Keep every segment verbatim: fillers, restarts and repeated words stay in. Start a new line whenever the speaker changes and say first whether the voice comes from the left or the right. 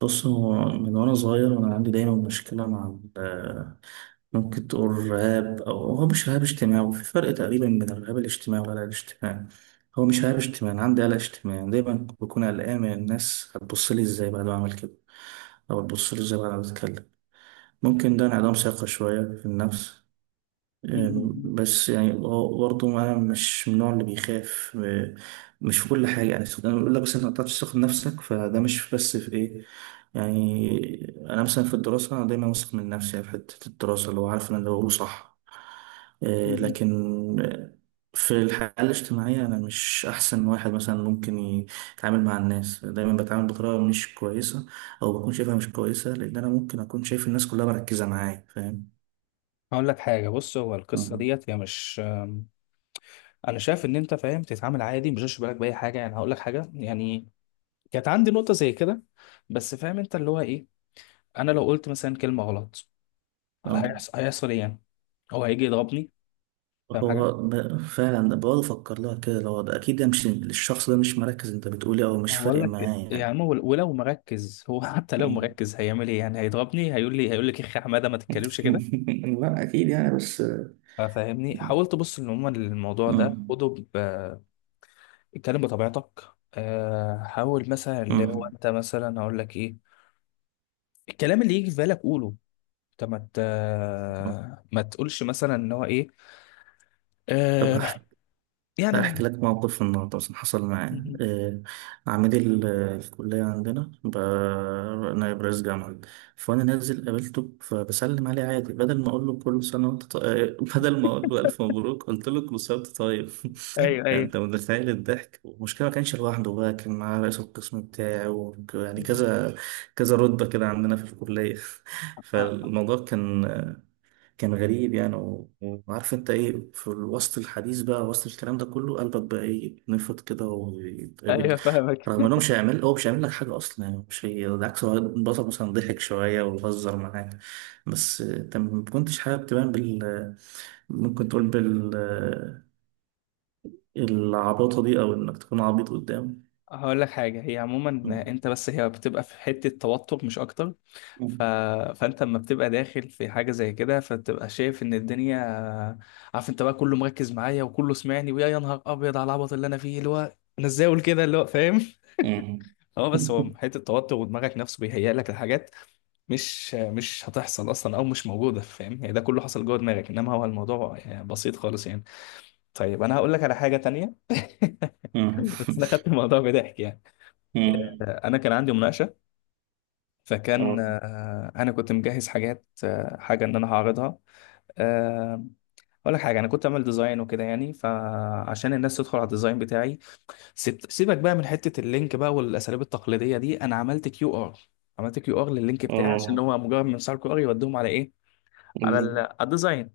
right: بص، هو من وأنا صغير وأنا عندي دايما مشكلة مع ال- ممكن تقول رهاب، أو هو مش رهاب اجتماعي. وفي فرق تقريبا بين الرهاب الاجتماعي والقلق الاجتماعي. هو مش رهاب اجتماعي، أنا عندي قلق اجتماعي. دايما بكون قلقان من الناس هتبص لي إزاي بعد ما أعمل كده، أو هتبص لي إزاي بعد ما أتكلم. ممكن ده انعدام ثقة شوية في النفس. أم،
left: مم.
right: بس يعني هو برضه أنا مش من النوع اللي بيخاف. أم، مش في كل حاجة، يعني أنا بقول لك بس أنت ما بتعرفش تثق في نفسك، فده مش بس في إيه، يعني أنا مثلا في الدراسة أنا دايما واثق من نفسي، يعني في حتة الدراسة اللي هو عارف إن أنا بقوله صح. أه،
left: مم.
right: لكن في الحياة الاجتماعية أنا مش أحسن واحد مثلا ممكن يتعامل مع الناس. دايما بتعامل بطريقة مش كويسة، أو بكون شايفها مش كويسة، لأن أنا ممكن أكون شايف الناس كلها مركزة معايا. فاهم؟
left: هقول لك حاجه، بص، هو القصه
right: أه.
left: ديت هي مش أم، انا شايف ان انت فاهم تتعامل عادي، مش هشبه بالك باي حاجه. يعني هقول لك حاجه، يعني كانت عندي نقطه زي كده، بس فاهم انت اللي هو ايه. انا لو قلت مثلا كلمه غلط،
right: آه.
left: هيحصل هيحصل ايه يعني؟ هو هيجي يضربني؟ فاهم حاجه؟
right: هو ب- فعلا بقعد افكر لها كده. لو ده اكيد ده مش، الشخص ده مش مركز انت بتقولي، او مش
left: هقول
right: فارق
left: لك،
right: معاه يعني.
left: يعني هو ولو مركز، هو حتى لو
right: مم.
left: مركز هيعمل ايه يعني؟ هيضربني؟ هيقول لي هيقول لك يا اخي حماده ما تتكلمش كده.
right: لا أكيد يعني، بس
left: فاهمني؟ حاولت ابص ان عموما الموضوع ده
right: مم.
left: خده، اتكلم بطبيعتك. آه، حاول مثلا اللي هو
right: مم.
left: انت مثلا هقول لك ايه، الكلام اللي يجي في بالك قوله. انت ما ت- ما تقولش مثلا ان هو ايه.
right: طب
left: آه، يعني م-
right: هحكي لك موقف النهارده مثلا حصل معايا.
left: م-
right: آه، عميد ال- الكلية عندنا بقى، نائب رئيس جامعة. فأنا نازل قابلته، فبسلم عليه عادي، بدل ما أقول له كل سنة وأنت طيب، بدل ما أقول له ألف مبروك، قلت له كل سنة وأنت طيب.
left: ايوه
right: يعني
left: ايوه.
right: انت متخيل الضحك؟ والمشكله ما كانش لوحده بقى، كان معاه رئيس القسم بتاعي وك- يعني كذا كذا رتبه كده عندنا في الكليه.
left: آه،
right: فالموضوع كان، كان غريب يعني. و- وعارف انت ايه، في وسط الحديث بقى، وسط الكلام ده كله، قلبك بقى ايه، يتنفض كده ويتقبض.
left: ايوه فاهمك.
right: رغم انه مش هيعمل، هو مش هيعمل لك حاجه اصلا، يعني مش، هي بالعكس هو البطل مثلا ضحك شويه وهزر معاك. بس انت ما كنتش حابب تبان بال، ممكن تقول بال العباطة دي، أو إنك تكون عبيط قدامه.
left: هقول لك حاجه، هي عموما
right: مم.
left: انت بس هي بتبقى في حته توتر مش اكتر. ف... فانت لما بتبقى داخل في حاجه زي كده فبتبقى شايف ان الدنيا، عارف انت بقى، كله مركز معايا وكله سمعني، ويا يا نهار ابيض على العبط اللي انا فيه، اللي هو انا ازاي اقول كده اللي هو فاهم.
right: مم.
left: اه، بس هو حته التوتر ودماغك نفسه بيهيأ لك الحاجات، مش مش هتحصل اصلا او مش موجوده. فاهم يعني؟ ده كله حصل جوه دماغك، انما هو الموضوع يعني بسيط خالص يعني. طيب انا هقول لك على حاجه تانية.
right: مم.
left: بس انا خدت الموضوع بضحك يعني.
right: مم.
left: آه، انا كان عندي مناقشه. فكان
right: اه،
left: آه، انا كنت مجهز حاجات، آه، حاجه ان انا هعرضها. آه، اقول لك حاجه، انا كنت اعمل ديزاين وكده يعني. فعشان الناس تدخل على الديزاين بتاعي، سيب- سيبك بقى من حته اللينك بقى والاساليب التقليديه دي، انا عملت كيو ار. عملت كيو ار لللينك بتاعي عشان
right: اه،
left: هو مجرد من صار كيو ار يوديهم على ايه،
right: قول
left: على
right: لي.
left: ال- على الديزاين.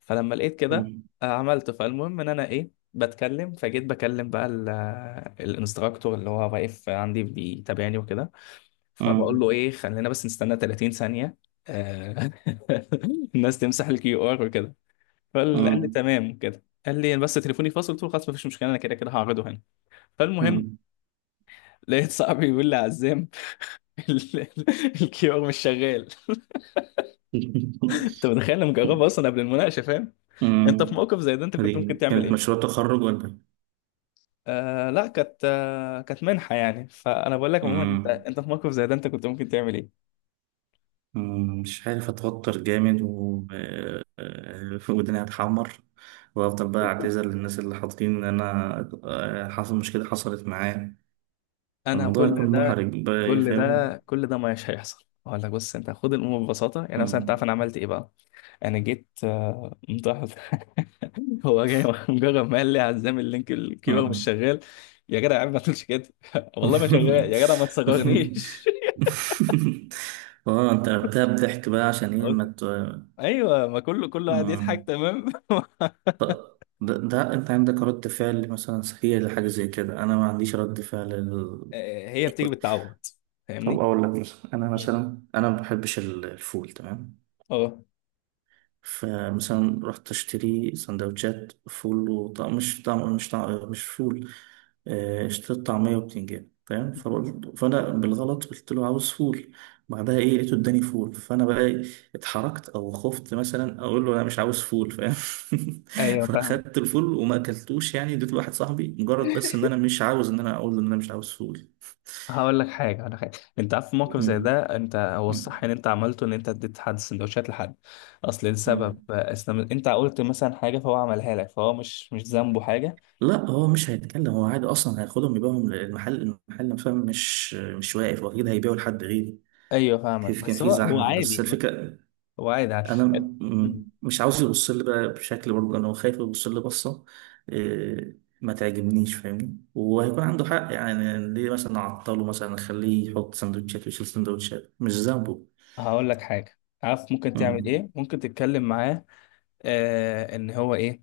left: فلما لقيت كده،
right: مم.
left: آه، عملته. فالمهم ان انا ايه بتكلم، فجيت بكلم بقى ال- آه، الانستراكتور اللي هو واقف عندي بيتابعني وكده. فبقول له
right: مم.
left: ايه، خلينا بس نستنى ثلاثين ثانية ثانيه. آه، الناس تمسح الكيو ار وكده. فقال لي
right: مم.
left: تمام كده، قال لي بس تليفوني فاصل. قلت له خلاص مفيش مشكله، انا كده كده هعرضه هنا. فالمهم
right: مم.
left: لقيت صاحبي بيقول لي عزام، ال- ال- الكيور مش شغال. انت متخيل؟ انا مجربها اصلا قبل المناقشه، فاهم؟ انت في
right: مم.
left: موقف زي ده انت كنت ممكن
right: دي
left: تعمل
right: كانت
left: ايه؟
right: مشروع تخرج ولا إيه؟
left: آه لا، كانت آه كانت منحه يعني. فانا بقول لك عموما، انت
right: مم.
left: انت في موقف زي ده انت كنت ممكن تعمل ايه؟
right: مم. مش عارف، اتوتر جامد. و آه، آه، ودني هتحمر، وافضل بقى اعتذر للناس اللي حاطين ان انا، آه، حصل مشكله، حصلت معايا.
left: انا
right: الموضوع
left: كل
right: يكون
left: ده
right: محرج بقى، إيه،
left: كل
right: فاهم.
left: ده كل ده مش هيحصل. اقول لك، بص انت خد الامور ببساطه. يعني مثلا انت عارف
right: مم.
left: انا عملت ايه بقى؟ انا جيت آه متأخر. هو جاي، مجرد ما قال لي عزام اللينك الكيبر مش
right: اه.
left: شغال، يا جدع يا عم ما تقولش كده. والله ما شغال يا جدع ما تصغرنيش.
right: اه، انت قلبتها بضحك بقى، عشان ايه ما
left: أوكي.
right: ت...
left: ايوه، ما كله كله قاعد
right: آه.
left: يضحك تمام.
right: طب ده, ده انت عندك رد فعل مثلا سخية لحاجة زي كده، انا ما عنديش رد فعل ال...
left: آه، هي بتيجي بالتعود.
right: طب
left: فاهمني؟
right: اقول لك مثلا، انا
left: مم.
right: مثلا، انا ما بحبش ال- الفول، تمام؟
left: اه.
right: فمثلا رحت اشتري سندوتشات فول، وطعم مش طعم مش طعم مش فول آه، اشتريت طعمية وبتنجان، تمام. فقلت، فانا بالغلط قلت له عاوز فول. بعدها ايه، لقيته اداني فول. فانا بقى إيه، اتحركت او خفت مثلا اقول له انا مش عاوز فول، فاهم؟
left: ايوه فاهم.
right: فاخدت الفول وما اكلتوش، يعني اديته لواحد صاحبي، مجرد بس ان انا مش عاوز ان انا اقول له ان انا مش عاوز فول.
left: هقول لك حاجه هقول لك حاجه انت عارف، في موقف زي
right: مم.
left: ده انت هو الصح
right: مم.
left: ان انت عملته، ان انت اديت حد سندوتشات لحد. اصل لسبب،
right: مم.
left: أصل انت قلت مثلا حاجه فهو عملها لك، فهو مش مش ذنبه حاجه.
right: لا، هو مش هيتكلم، هو عادي اصلا هياخدهم يبيعهم للمحل. المحل نفسه مش مش واقف، واكيد هيبيعوا لحد غيري.
left: ايوه فاهمك،
right: كيف كان
left: بس
right: في
left: هو هو
right: زحمه، بس
left: عادي.
right: الفكره
left: هو عادي عادي.
right: انا م- مش عاوز يبص لي بقى بشكل، برضه انا خايف يبص لي بصه إيه، ما تعجبنيش، فاهمني؟ وهيكون عنده حق يعني، ليه مثلا اعطله، مثلا اخليه يحط سندوتشات ويشيل سندوتشات، مش ذنبه.
left: هقول لك حاجة، عارف ممكن تعمل
right: مم.
left: ايه؟ ممكن تتكلم معاه، آه ان هو ايه،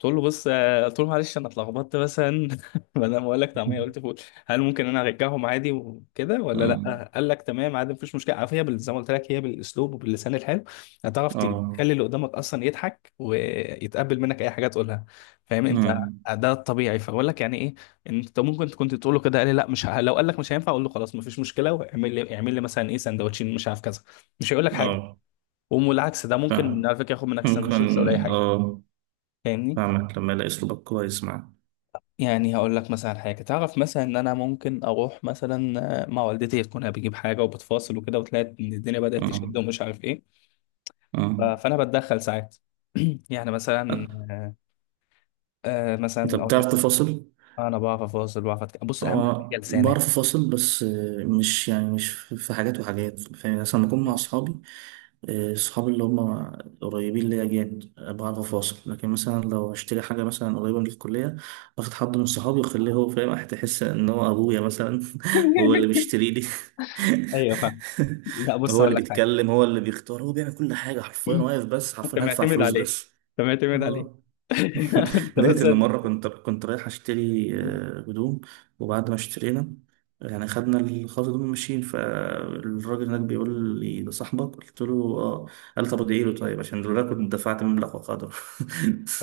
left: قلت له بص، آه، قلت له معلش انا اتلخبطت مثلا، بدل ما اقول لك طعميه قلت فول. هل ممكن انا ارجعهم عادي وكده ولا
right: مم.
left: لا؟ قال لك تمام عادي مفيش مشكله. عارف، هي بال- زي ما قلت لك، هي بالاسلوب وباللسان الحلو هتعرف
right: اه.
left: تخلي اللي قدامك اصلا يضحك ويتقبل منك اي حاجه تقولها. فاهم انت؟
right: مم.
left: ده الطبيعي. فبقول لك يعني ايه، انت ممكن كنت تقول له كده، قال لي لا مش ه... لو قال لك مش هينفع اقول له خلاص مفيش مشكله، واعمل لي اعمل لي مثلا ايه سندوتشين مش عارف كذا. مش هيقول لك حاجه.
right: اه،
left: والعكس ده ممكن
right: فاهم.
left: على فكره ياخد منك
right: ممكن.
left: سندوتشين مش هيقول اي حاجه.
right: اه.
left: فاهمني؟
right: فاهمك، لما يلاقي اسلوبك كويس معاه.
left: يعني هقول لك مثلا حاجه، تعرف مثلا ان انا ممكن اروح مثلا آه، مع والدتي تكون بجيب حاجه وبتفاصل وكده، وتلاقي ان الدنيا بدات
right: اه.
left: تشد ومش عارف ايه.
right: اه،
left: ف- فانا بتدخل ساعات. يعني مثلا، آه، آه،
right: انت
left: مثلا اقول لك
right: بتعرف
left: إيه؟
right: تفاصل.
left: انا بعرف افاصل، بعرف أتك... بص اهم حاجه
right: هو
left: لسانك.
right: بعرف افاصل، بس آه، مش يعني مش في حاجات وحاجات، فاهم يعني؟ مثلا لما اكون مع اصحابي، آه، اصحابي اللي هم قريبين ليا جامد، آه، بعرف افاصل. لكن مثلا لو اشتري حاجه مثلا قريبه من الكليه، باخد حد من صحابي واخليه هو فاهم. هتحس ان هو ابويا مثلا. هو اللي بيشتري لي،
left: ايوه فاهم. لا بص،
right: هو
left: هقول
right: اللي
left: لك حاجه.
right: بيتكلم، هو اللي بيختار، هو بيعمل كل حاجه حرفيا، واقف بس
left: انت
right: حرفيا، هدفع
left: معتمد
right: فلوس
left: عليه،
right: بس.
left: انت معتمد عليه.
right: اه.
left: انت
right: لدرجة
left: بس
right: إن مرة كنت كنت رايح أشتري آه، هدوم. وبعد ما اشترينا، يعني خدنا الخاص دول ماشيين، فالراجل هناك بيقول لي ده صاحبك، قلت له اه. قال طب ادعي له، طيب، عشان لولا كنت دفعت مبلغ وقدره.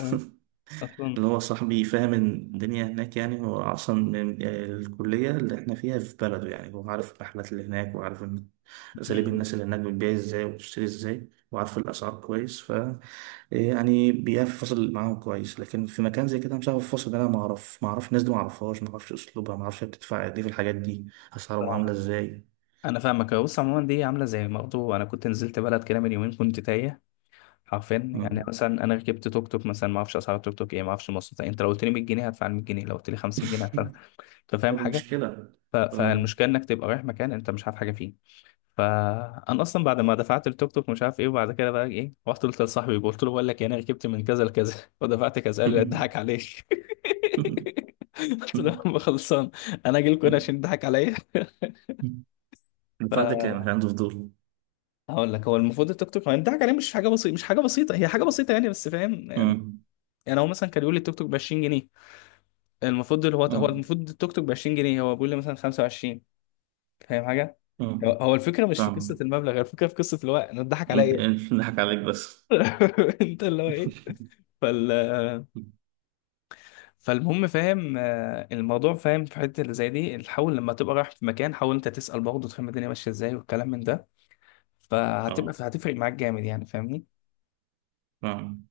left: آه، اصلا.
right: اللي هو صاحبي فاهم الدنيا هناك، يعني هو أصلا من الكلية اللي احنا فيها في بلده، يعني هو عارف الرحلات اللي هناك، وعارف إن أساليب الناس اللي هناك بتبيع ازاي وبتشتري ازاي، وعارف الأسعار كويس. ف يعني بيقف فاصل معاهم كويس. لكن في مكان زي كده مش عارف الفاصل ده، أنا ما أعرف ما أعرف الناس دي، ما أعرفهاش، ما أعرفش أسلوبها، ما أعرفش بتدفع قد إيه في الحاجات دي، أسعارهم عاملة ازاي.
left: انا فاهمك. بص عموما دي عامله زي برضه انا كنت نزلت بلد كده من يومين، كنت تايه حرفيا. يعني
right: مم.
left: مثلا انا ركبت توك توك مثلا، ما اعرفش اسعار التوك توك ايه، ما اعرفش مواصلات إيه. انت لو قلت لي ميت جنيه هدفع ميت جنيه، لو قلت لي خمسين جنيه هدفع. انت
right: هو
left: فاهم
right: دي
left: حاجه؟
right: مشكلة.
left: ف...
right: اه.
left: فالمشكله انك تبقى رايح مكان انت مش عارف حاجه فيه. فانا اصلا بعد ما دفعت التوك توك مش عارف ايه، وبعد كده بقى ايه رحت قلت لصاحبي، قلت له بقول لك يعني انا ركبت من كذا لكذا ودفعت كذا. قال لي اضحك عليك. قلت له يا عم خلصان، انا اجي لكم هنا عشان تضحك عليا؟
right: الفاتح كان عنده فضول.
left: هقول لك، هو المفروض التيك توك، ما الضحك عليه مش حاجه بسيطه، مش حاجه بسيطه هي حاجه بسيطه يعني، بس فاهم يعني. يعني هو مثلا كان بيقول لي التيك توك ب عشرين جنيه، المفروض اللي هو هو
right: اه.
left: المفروض التيك توك ب عشرين جنيه، هو بيقول لي مثلا خمسة وعشرين. فاهم حاجه؟
right: اه،
left: هو هو الفكره مش في
right: فاهمك.
left: قصه المبلغ، هي الفكره في قصه اللي هو انا اتضحك عليا ايه.
right: متهيألي نضحك عليك بس.
left: انت اللي هو ايه. فال فالمهم فاهم آه، الموضوع. فاهم في حته اللي زي دي، حاول لما تبقى رايح في مكان حاول انت تسال برضه تفهم الدنيا ماشيه ازاي والكلام من ده. فهتبقى
right: اه،
left: هتفرق معاك جامد يعني. فاهمني؟
right: فاهمك.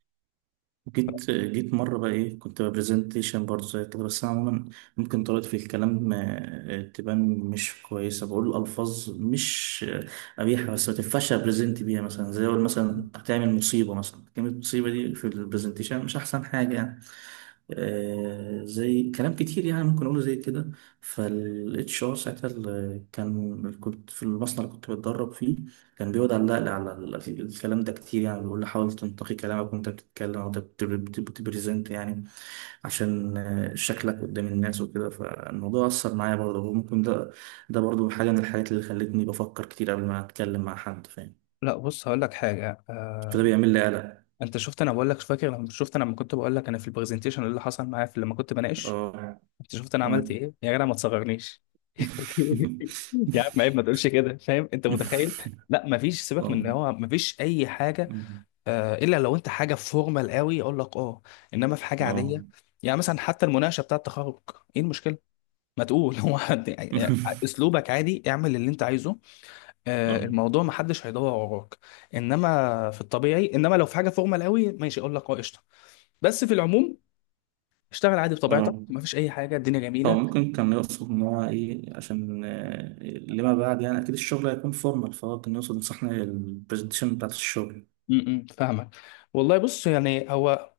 right: جيت جيت مرة بقى إيه، كنت برزنتيشن برضه زي كده. بس أنا عموما ممكن طريقتي في الكلام آه، تبان مش كويسة، بقول ألفاظ مش آه، قبيحة، بس ما تنفعش أبرزنت بيها مثلا، زي أقول مثلا هتعمل مصيبة، مثلا كلمة مصيبة دي في البرزنتيشن مش أحسن حاجة يعني. آه، زي كلام كتير يعني ممكن أقوله زي كده. فال اتش آر ساعتها، ال- كان كنت في المصنع اللي كنت بتدرب فيه، كان بيقعد علق لي على ال- الكلام ده كتير، يعني بيقول لي حاول تنتقي كلامك وانت بتتكلم، وانت بت- بت- بتبريزنت يعني، عشان آه، شكلك قدام الناس وكده. فالموضوع أثر معايا برضه، وممكن ده، ده برضه حاجة من الحاجات اللي خلتني بفكر كتير قبل ما أتكلم مع حد، فاهم؟
left: لا بص، هقول لك حاجه.
right: فده
left: آه،
right: بيعمل لي قلق.
left: انت شفت انا بقول لك، فاكر لما شفت انا لما كنت بقول لك انا في البرزنتيشن اللي حصل معايا، في لما كنت بناقش،
right: اه.
left: انت شفت انا
right: اه.
left: عملت ايه؟ يا جدع ما تصغرنيش. يا عم عيب ما تقولش كده. فاهم انت؟ متخيل؟ لا ما فيش، سيبك من
right: اه.
left: ان هو ما فيش اي حاجه. آه الا لو انت حاجه فورمال قوي اقول لك اه، انما في حاجه
right: اه.
left: عاديه. يعني مثلا حتى المناقشه بتاعه التخرج، ايه المشكله؟ ما تقول، هو حد يعني؟ اسلوبك عادي، اعمل اللي انت عايزه. آه،
right: اه.
left: الموضوع ما حدش هيدور وراك. انما في الطبيعي، انما لو في حاجه فورمال قوي ماشي اقول لك اه قشطه. بس في العموم اشتغل عادي بطبيعتك،
right: اه.
left: ما فيش اي حاجه، الدنيا
right: هو
left: جميله.
right: ممكن كان يقصد إن هو إيه، عشان آه، لما بعد يعني أكيد الشغل هيكون فورمال، فهو كان يقصد إن إحنا البرزنتيشن بتاعت الشغل.
left: امم فاهمك. والله بص، يعني هو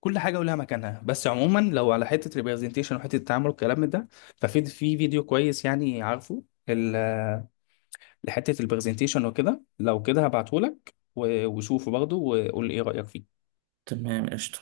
left: كل حاجه ولها مكانها، بس عموما لو على حته ريبرزنتيشن وحته التعامل والكلام من ده، ففي في فيديو كويس يعني، عارفه، ال- لحته البرزنتيشن وكده. لو كده هبعته لك، وشوفه برضه وقول لي ايه رايك فيه.
right: تمام، قشطة.